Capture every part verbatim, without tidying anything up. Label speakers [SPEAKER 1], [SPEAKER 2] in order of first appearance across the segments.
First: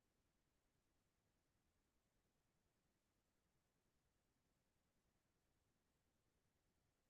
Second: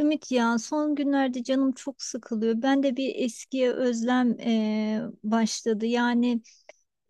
[SPEAKER 1] Ümit, ya son günlerde canım çok sıkılıyor. Ben de bir eskiye özlem eee, başladı. Yani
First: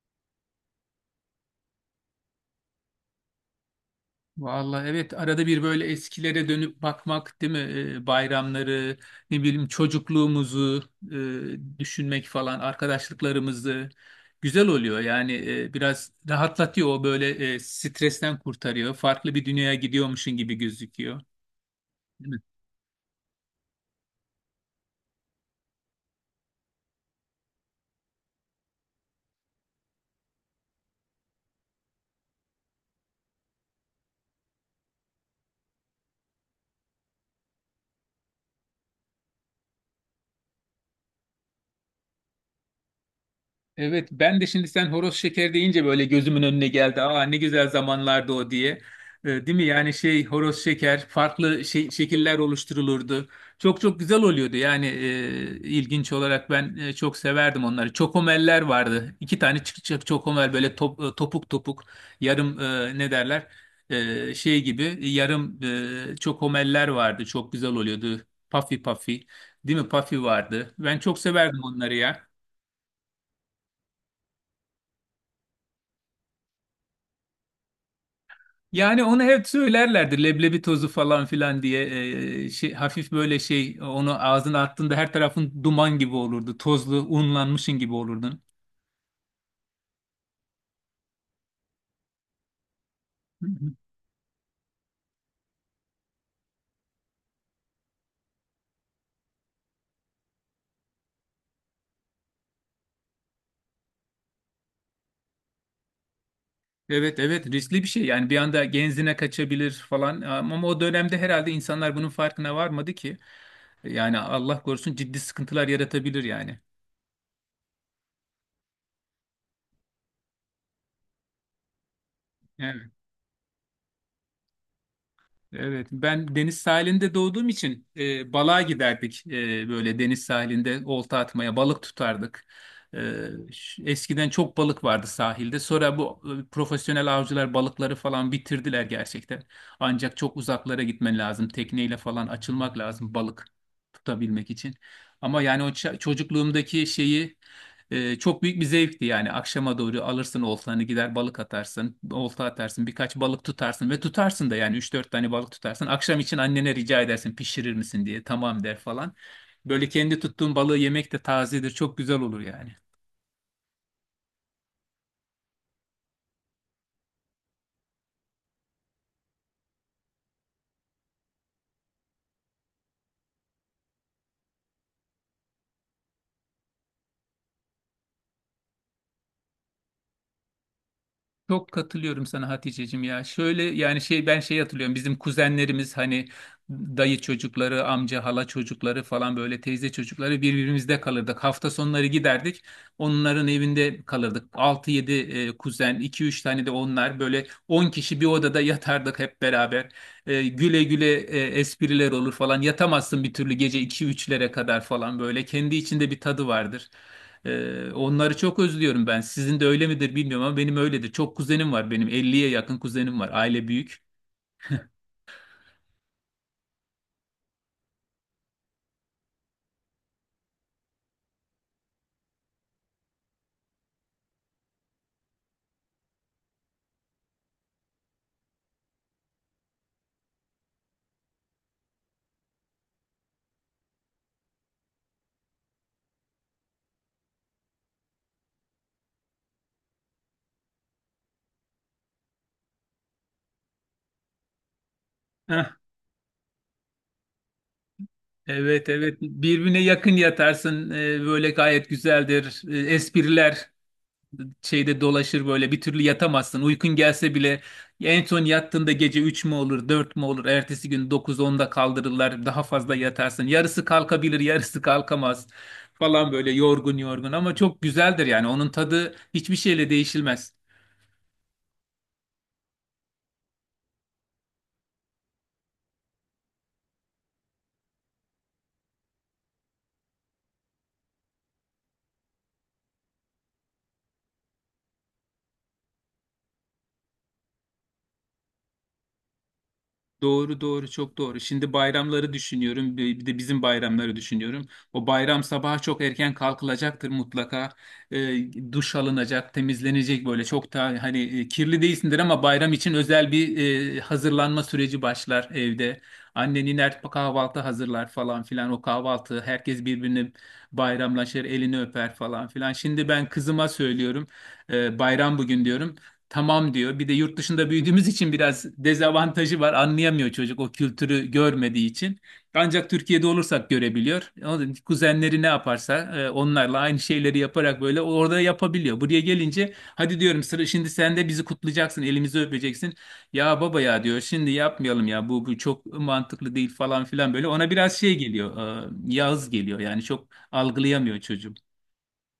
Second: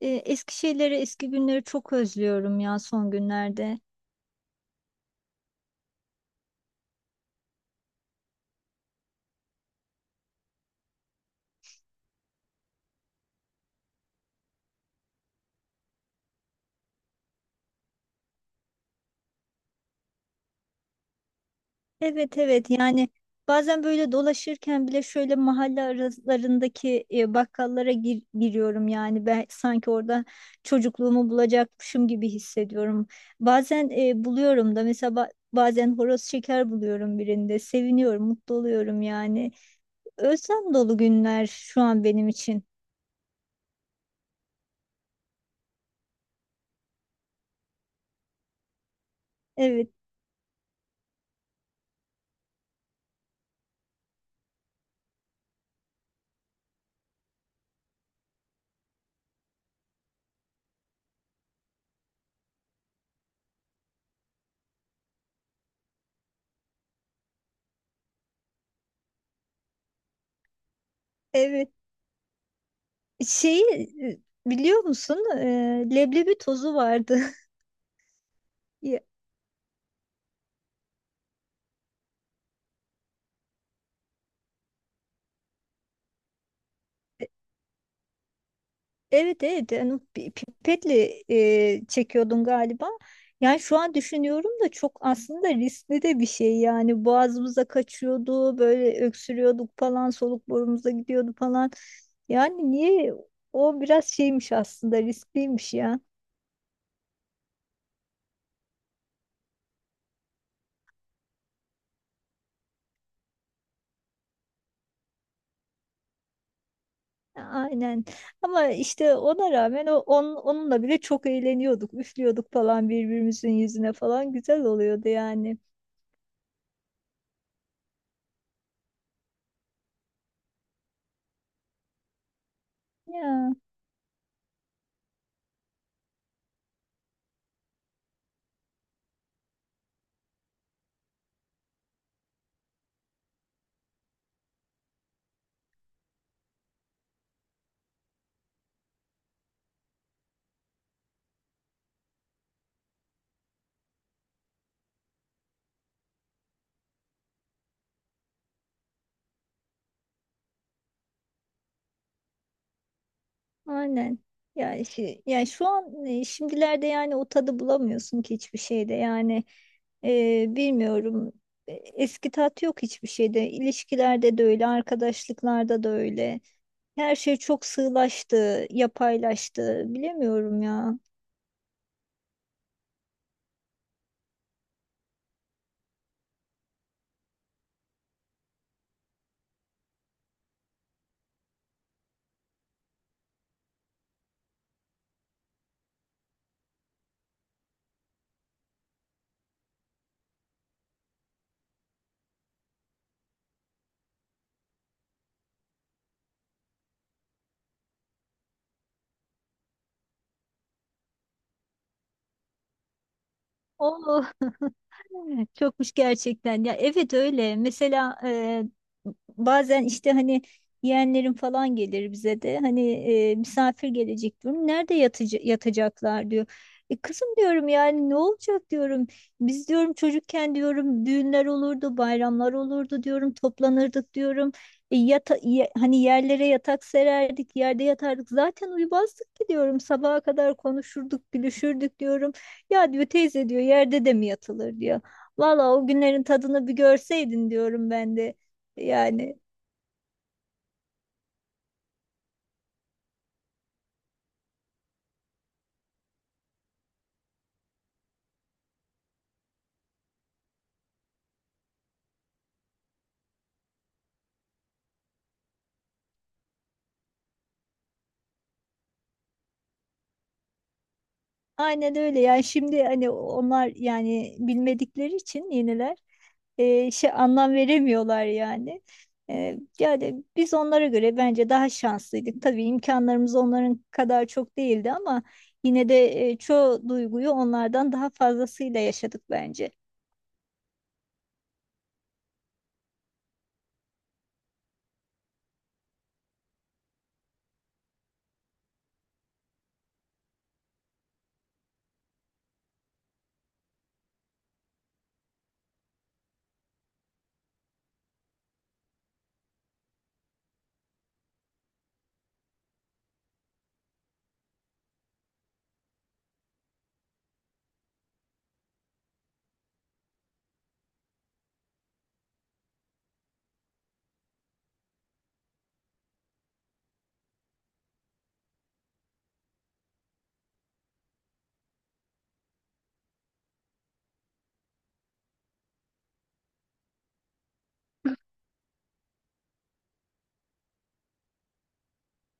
[SPEAKER 1] eee, eski şeyleri, eski günleri çok özlüyorum ya son günlerde.
[SPEAKER 2] Vallahi evet arada bir böyle eskilere dönüp bakmak değil mi? Ee, bayramları, ne bileyim çocukluğumuzu e, düşünmek falan, arkadaşlıklarımızı güzel oluyor. Yani e, biraz rahatlatıyor o böyle, e, stresten kurtarıyor. Farklı bir dünyaya gidiyormuşsun gibi gözüküyor.
[SPEAKER 1] Evet, evet, yani bazen böyle dolaşırken bile şöyle mahalle aralarındaki eee, bakkallara gir- giriyorum. Yani ben sanki orada çocukluğumu bulacakmışım gibi hissediyorum. Bazen eee, buluyorum da, mesela ba- bazen horoz şeker buluyorum birinde. Seviniyorum, mutlu oluyorum yani. Özlem dolu günler şu an benim için.
[SPEAKER 2] Evet, ben de şimdi sen horoz şeker deyince böyle gözümün önüne geldi. Aa, ne güzel zamanlardı o diye. Ee, değil mi?
[SPEAKER 1] Evet,
[SPEAKER 2] Yani şey, horoz şeker farklı şey, şekiller oluşturulurdu. Çok çok güzel oluyordu. Yani e, ilginç olarak ben e, çok severdim onları. Çokomeller vardı. İki tane çıkacak çokomel böyle top- e, topuk topuk yarım, e, ne derler? E, şey gibi yarım e, çokomeller vardı. Çok güzel oluyordu. Puffy puffy. Değil mi? Puffy vardı. Ben çok severdim
[SPEAKER 1] evet.
[SPEAKER 2] onları ya.
[SPEAKER 1] Şeyi e, biliyor musun? E, leblebi tozu vardı. Ya,
[SPEAKER 2] Yani onu hep söylerlerdi, leblebi tozu falan filan diye. Ee, şey, hafif böyle şey, onu ağzına attığında her tarafın duman gibi olurdu. Tozlu
[SPEAKER 1] e,
[SPEAKER 2] unlanmışın gibi olurdun.
[SPEAKER 1] evet, evet. Yani o pi- pipetle e, çekiyordun galiba.
[SPEAKER 2] Hı
[SPEAKER 1] Yani
[SPEAKER 2] hı.
[SPEAKER 1] şu an düşünüyorum da çok aslında riskli de bir şey. Yani boğazımıza kaçıyordu, böyle öksürüyorduk falan, soluk borumuza gidiyordu falan. Yani niye? O biraz şeymiş aslında, riskliymiş ya.
[SPEAKER 2] Evet evet, riskli bir şey yani, bir anda genzine kaçabilir falan ama o dönemde herhalde insanlar bunun farkına varmadı ki. Yani Allah korusun, ciddi sıkıntılar yaratabilir yani.
[SPEAKER 1] Aynen. Ama işte ona rağmen o on, onunla bile çok eğleniyorduk. Üflüyorduk falan birbirimizin yüzüne falan, güzel oluyordu yani.
[SPEAKER 2] Evet, ben deniz sahilinde doğduğum için e, balığa giderdik. E, böyle deniz sahilinde olta atmaya, balık tutardık. E,
[SPEAKER 1] Ya
[SPEAKER 2] ş- Eskiden çok balık vardı sahilde. Sonra bu e, profesyonel avcılar balıkları falan bitirdiler gerçekten. Ancak çok uzaklara gitmen lazım. Tekneyle falan açılmak lazım balık tutabilmek için. Ama yani o ça- çocukluğumdaki şeyi, ee, çok büyük bir zevkti. Yani akşama doğru alırsın oltanı, gider balık atarsın, olta atarsın, birkaç balık tutarsın ve tutarsın da. Yani üç dört tane balık tutarsın akşam için, annene rica edersin pişirir misin diye, tamam der falan. Böyle kendi tuttuğun balığı yemek de tazedir, çok güzel olur yani.
[SPEAKER 1] aynen. Ya şi- ya şu an, e, şimdilerde yani o tadı bulamıyorsun ki hiçbir şeyde. Yani e, bilmiyorum. E, Eski tat yok hiçbir şeyde. İlişkilerde de öyle, arkadaşlıklarda da öyle. Her şey çok sığlaştı, yapaylaştı. Bilemiyorum ya.
[SPEAKER 2] Çok katılıyorum sana Haticeciğim ya. Şöyle yani şey, ben şey hatırlıyorum. Bizim kuzenlerimiz hani dayı çocukları, amca, hala çocukları falan, böyle teyze çocukları, birbirimizde kalırdık. Hafta sonları giderdik. Onların evinde kalırdık. Altı yedi e, kuzen, iki üç tane de onlar, böyle on kişi bir odada yatardık hep beraber. E, güle güle e, espriler olur falan. Yatamazsın bir türlü, gece iki üçlere kadar falan böyle. Kendi içinde bir tadı vardır. Ee, onları çok özlüyorum ben. Sizin de öyle midir bilmiyorum ama benim öyledir. Çok kuzenim var benim. Elliye yakın kuzenim var. Aile büyük.
[SPEAKER 1] Oh. Evet, çokmuş gerçekten. Ya evet, öyle. Mesela e, bazen işte hani yeğenlerim falan gelir bize de, hani e, misafir gelecek diyorum. Nerede yatıcı, yatacaklar diyor. E kızım, diyorum, yani ne olacak diyorum. Biz, diyorum, çocukken diyorum düğünler olurdu, bayramlar olurdu diyorum, toplanırdık diyorum. E, yata, ye- hani yerlere yatak sererdik, yerde yatardık. Zaten uyumazdık ki diyorum. Sabaha kadar konuşurduk, gülüşürdük diyorum. Ya diyor, teyze diyor, yerde de mi yatılır diyor.
[SPEAKER 2] Heh,
[SPEAKER 1] Valla o günlerin tadını bir görseydin diyorum ben de.
[SPEAKER 2] evet evet.
[SPEAKER 1] Yani
[SPEAKER 2] Birbirine yakın yatarsın. Ee, böyle gayet güzeldir. Ee, espriler şeyde dolaşır böyle. Bir türlü yatamazsın. Uykun gelse bile en son yattığında gece üç mü olur, dört mü olur? Ertesi gün dokuz onda kaldırırlar. Daha fazla yatarsın. Yarısı kalkabilir, yarısı kalkamaz falan, böyle yorgun yorgun, ama çok güzeldir yani. Onun tadı hiçbir şeyle değişilmez.
[SPEAKER 1] aynen öyle. Yani şimdi hani onlar yani bilmedikleri için yeniler. E, şey, anlam veremiyorlar yani. E, yani biz onlara göre bence daha şanslıydık. Tabii imkanlarımız onların kadar çok değildi ama yine de e, çoğu duyguyu onlardan daha fazlasıyla yaşadık bence.
[SPEAKER 2] Doğru doğru, çok doğru. Şimdi bayramları düşünüyorum. Bir bir de bizim bayramları düşünüyorum. O bayram sabahı çok erken kalkılacaktır mutlaka. Ee, duş alınacak, temizlenecek, böyle çok da hani e, kirli değilsindir ama bayram için özel bir e, hazırlanma süreci başlar evde. Annen iner, kahvaltı hazırlar falan filan. O kahvaltı herkes birbirini bayramlaşır, elini öper falan filan. Şimdi ben kızıma söylüyorum. E, bayram bugün diyorum. Tamam diyor. Bir de yurt dışında büyüdüğümüz için biraz dezavantajı var. Anlayamıyor çocuk o kültürü görmediği için. Ancak Türkiye'de olursak görebiliyor. Onun kuzenleri ne yaparsa, e, onlarla aynı şeyleri yaparak böyle orada yapabiliyor. Buraya gelince hadi diyorum, sıra şimdi sen de bizi kutlayacaksın, elimizi öpeceksin. Ya baba ya diyor, şimdi yapmayalım ya, bu, bu çok mantıklı değil falan filan böyle. Ona biraz şey geliyor, e, yağız geliyor yani, çok algılayamıyor çocuğum.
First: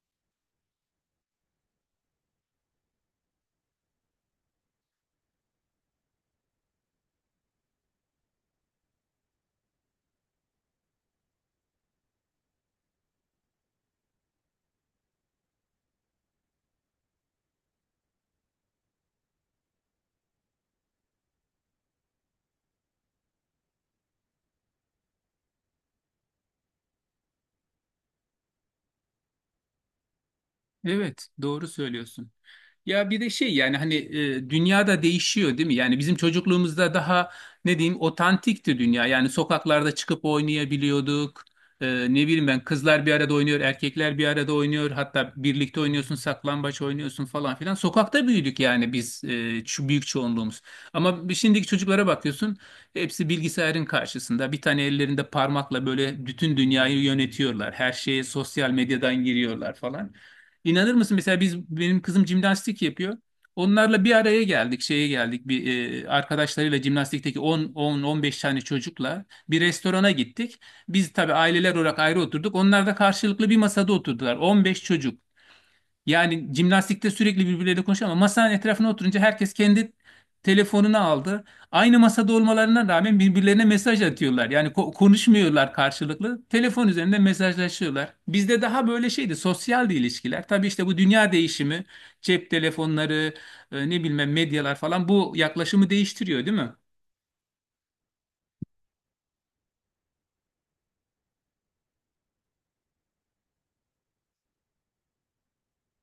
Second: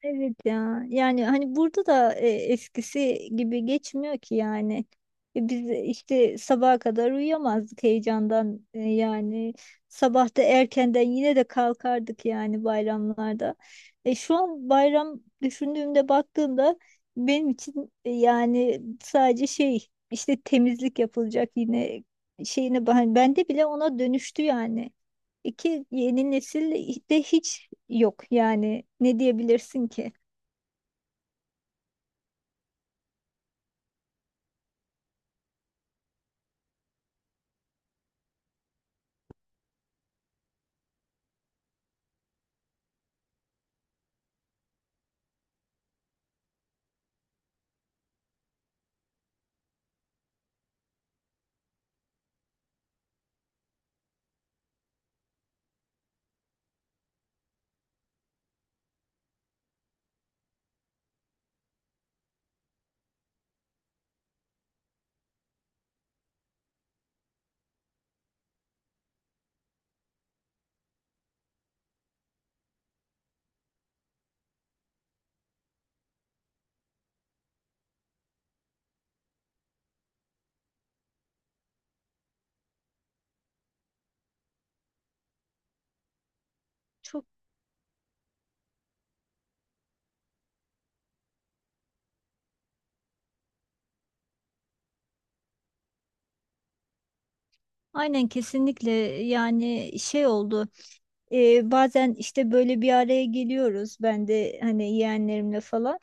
[SPEAKER 1] Evet ya, yani hani burada da e, eskisi gibi geçmiyor ki yani. E, biz işte sabaha kadar uyuyamazdık heyecandan. E, yani sabah da erkenden yine de kalkardık yani, bayramlarda. E, şu an bayram düşündüğümde, baktığımda benim için e, yani sadece şey, işte temizlik yapılacak, yine şeyine, ben bende bile ona dönüştü yani. İki, yeni nesil de hiç yok yani, ne diyebilirsin ki?
[SPEAKER 2] Evet, doğru söylüyorsun. Ya bir de şey, yani hani e, dünyada değişiyor değil mi? Yani bizim çocukluğumuzda daha ne diyeyim, otantikti dünya. Yani sokaklarda çıkıp oynayabiliyorduk. E, Ne bileyim ben, kızlar bir arada oynuyor, erkekler bir arada oynuyor. Hatta birlikte oynuyorsun, saklambaç oynuyorsun falan filan. Sokakta büyüdük yani biz, e, şu büyük çoğunluğumuz. Ama şimdiki çocuklara bakıyorsun, hepsi bilgisayarın karşısında. Bir tane ellerinde parmakla böyle bütün dünyayı yönetiyorlar. Her şeye sosyal medyadan giriyorlar falan. İnanır mısın mesela, biz, benim kızım jimnastik yapıyor. Onlarla bir araya geldik, şeye geldik bir e, arkadaşlarıyla jimnastikteki 10 10 on beş tane çocukla bir restorana gittik. Biz tabii aileler olarak ayrı oturduk. Onlar da karşılıklı bir masada oturdular. on beş çocuk. Yani jimnastikte sürekli birbirleriyle konuşuyor ama masanın etrafına oturunca herkes kendi telefonunu aldı. Aynı masada olmalarına rağmen birbirlerine mesaj atıyorlar. Yani ko- konuşmuyorlar karşılıklı. Telefon üzerinde
[SPEAKER 1] Çok
[SPEAKER 2] mesajlaşıyorlar. Bizde daha böyle şeydi, sosyaldi ilişkiler. Tabii işte bu dünya değişimi, cep telefonları, e, ne bilmem medyalar falan, bu yaklaşımı değiştiriyor, değil mi?
[SPEAKER 1] aynen, kesinlikle, yani şey oldu. Ee, bazen işte böyle bir araya geliyoruz. Ben de hani yeğenlerimle falan.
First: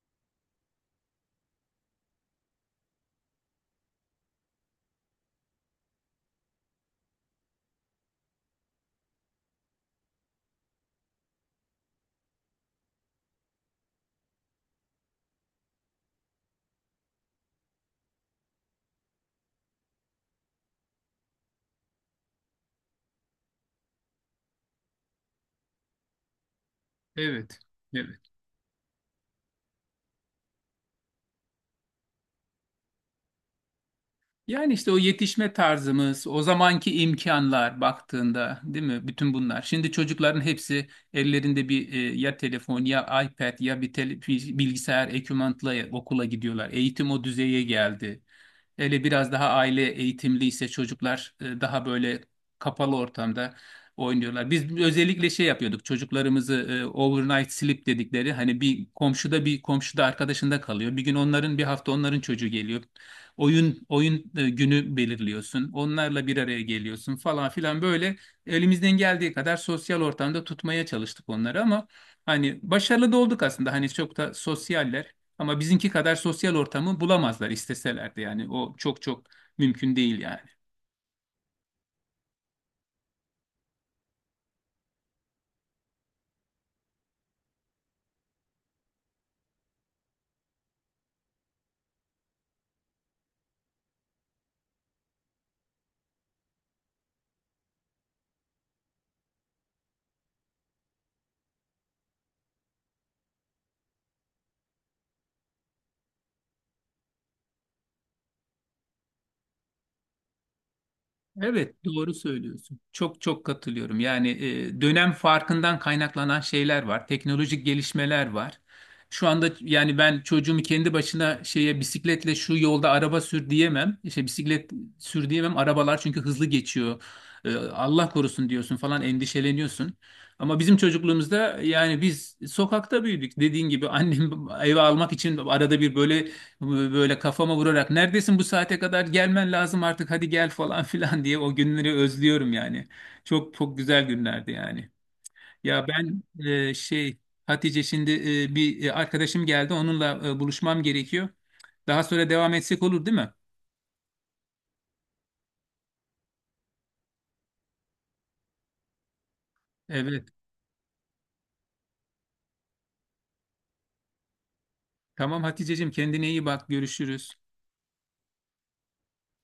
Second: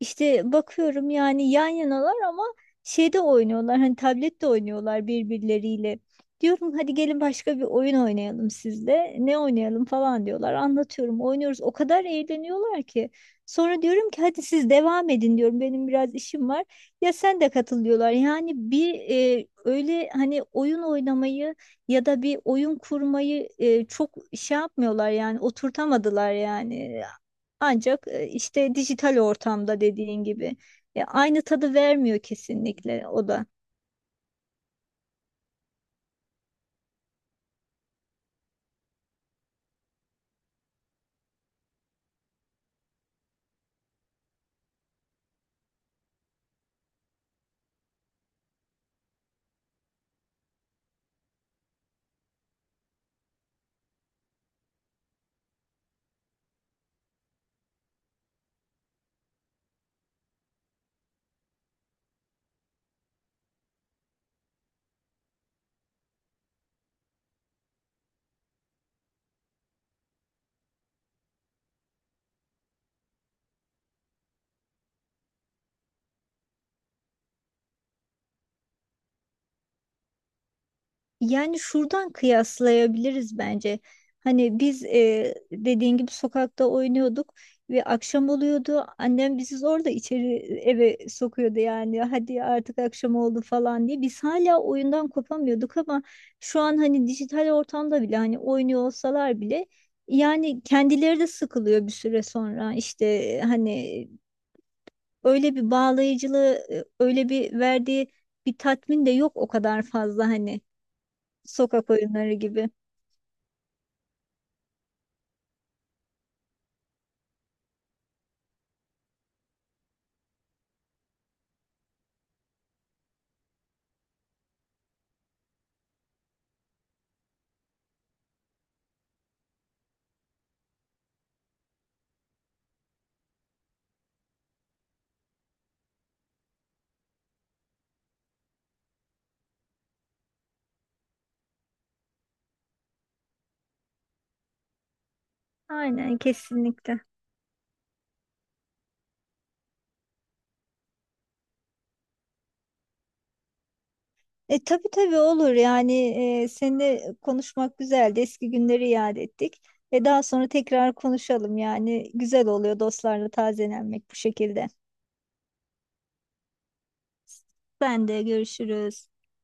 [SPEAKER 1] İşte bakıyorum yani, yan yanalar ama şeyde oynuyorlar. Hani tablette oynuyorlar birbirleriyle. Diyorum hadi gelin başka bir oyun oynayalım sizle. Ne oynayalım falan diyorlar. Anlatıyorum, oynuyoruz. O kadar eğleniyorlar ki. Sonra diyorum ki hadi siz devam edin diyorum, benim biraz işim var. Ya sen de katıl diyorlar. Yani bir e, öyle, hani, oyun oynamayı ya da bir oyun kurmayı e, çok şey yapmıyorlar yani, oturtamadılar yani.
[SPEAKER 2] Evet.
[SPEAKER 1] Ancak
[SPEAKER 2] Evet.
[SPEAKER 1] e, işte dijital ortamda dediğin gibi E, aynı tadı vermiyor kesinlikle o da.
[SPEAKER 2] Yani işte o yetişme tarzımız, o zamanki imkanlar baktığında, değil mi? Bütün bunlar. Şimdi çocukların hepsi ellerinde bir e, ya telefon, ya iPad, ya bir tele- bilgisayar ekipmanla okula gidiyorlar. Eğitim o düzeye geldi. Hele biraz daha aile eğitimli ise, çocuklar e, daha böyle kapalı ortamda oynuyorlar. Biz özellikle şey yapıyorduk. Çocuklarımızı e, overnight sleep dedikleri, hani bir komşuda bir komşuda arkadaşında kalıyor. Bir gün onların, bir hafta onların çocuğu geliyor, oyun oyun e, günü belirliyorsun. Onlarla bir araya geliyorsun falan filan böyle, elimizden geldiği kadar sosyal ortamda tutmaya çalıştık onları, ama hani başarılı da olduk aslında. Hani çok da sosyaller ama bizimki kadar sosyal ortamı bulamazlar isteselerdi. Yani o çok çok mümkün değil yani.
[SPEAKER 1] Yani şuradan kıyaslayabiliriz bence. Hani biz e, dediğin gibi sokakta oynuyorduk ve akşam oluyordu. Annem bizi zor da içeri, eve sokuyordu yani. Hadi artık akşam oldu falan diye. Biz hala oyundan kopamıyorduk ama şu an hani dijital ortamda bile, hani oynuyor olsalar bile, yani kendileri de sıkılıyor bir süre sonra. İşte e, hani öyle bir bağlayıcılığı, e, öyle bir verdiği bir tatmin de yok o kadar fazla, hani.
[SPEAKER 2] Evet,
[SPEAKER 1] Sokak
[SPEAKER 2] doğru
[SPEAKER 1] oyunları gibi.
[SPEAKER 2] söylüyorsun. Çok çok katılıyorum. Yani e, dönem farkından kaynaklanan şeyler var. Teknolojik gelişmeler var. Şu anda yani ben çocuğumu kendi başına şeye, bisikletle şu yolda araba sür diyemem. İşte bisiklet sür diyemem. Arabalar çünkü hızlı geçiyor. E, Allah korusun diyorsun falan, endişeleniyorsun. Ama bizim çocukluğumuzda yani biz sokakta büyüdük. Dediğin gibi annem eve almak için arada bir böyle, böyle kafama vurarak, neredesin, bu saate kadar gelmen lazım artık, hadi gel falan filan diye, o günleri özlüyorum yani. Çok çok güzel günlerdi yani. Ya
[SPEAKER 1] Aynen,
[SPEAKER 2] ben e,
[SPEAKER 1] kesinlikle.
[SPEAKER 2] şey, Hatice, şimdi e, bir e, arkadaşım geldi, onunla e, buluşmam gerekiyor. Daha sonra devam etsek olur değil mi?
[SPEAKER 1] E tabii, tabii olur yani, e, seninle konuşmak güzeldi. Eski günleri yad ettik. Ve daha
[SPEAKER 2] Evet.
[SPEAKER 1] sonra tekrar konuşalım, yani güzel oluyor dostlarla tazelenmek bu şekilde.
[SPEAKER 2] Tamam Haticeciğim, kendine iyi bak, görüşürüz.
[SPEAKER 1] Ben de, görüşürüz.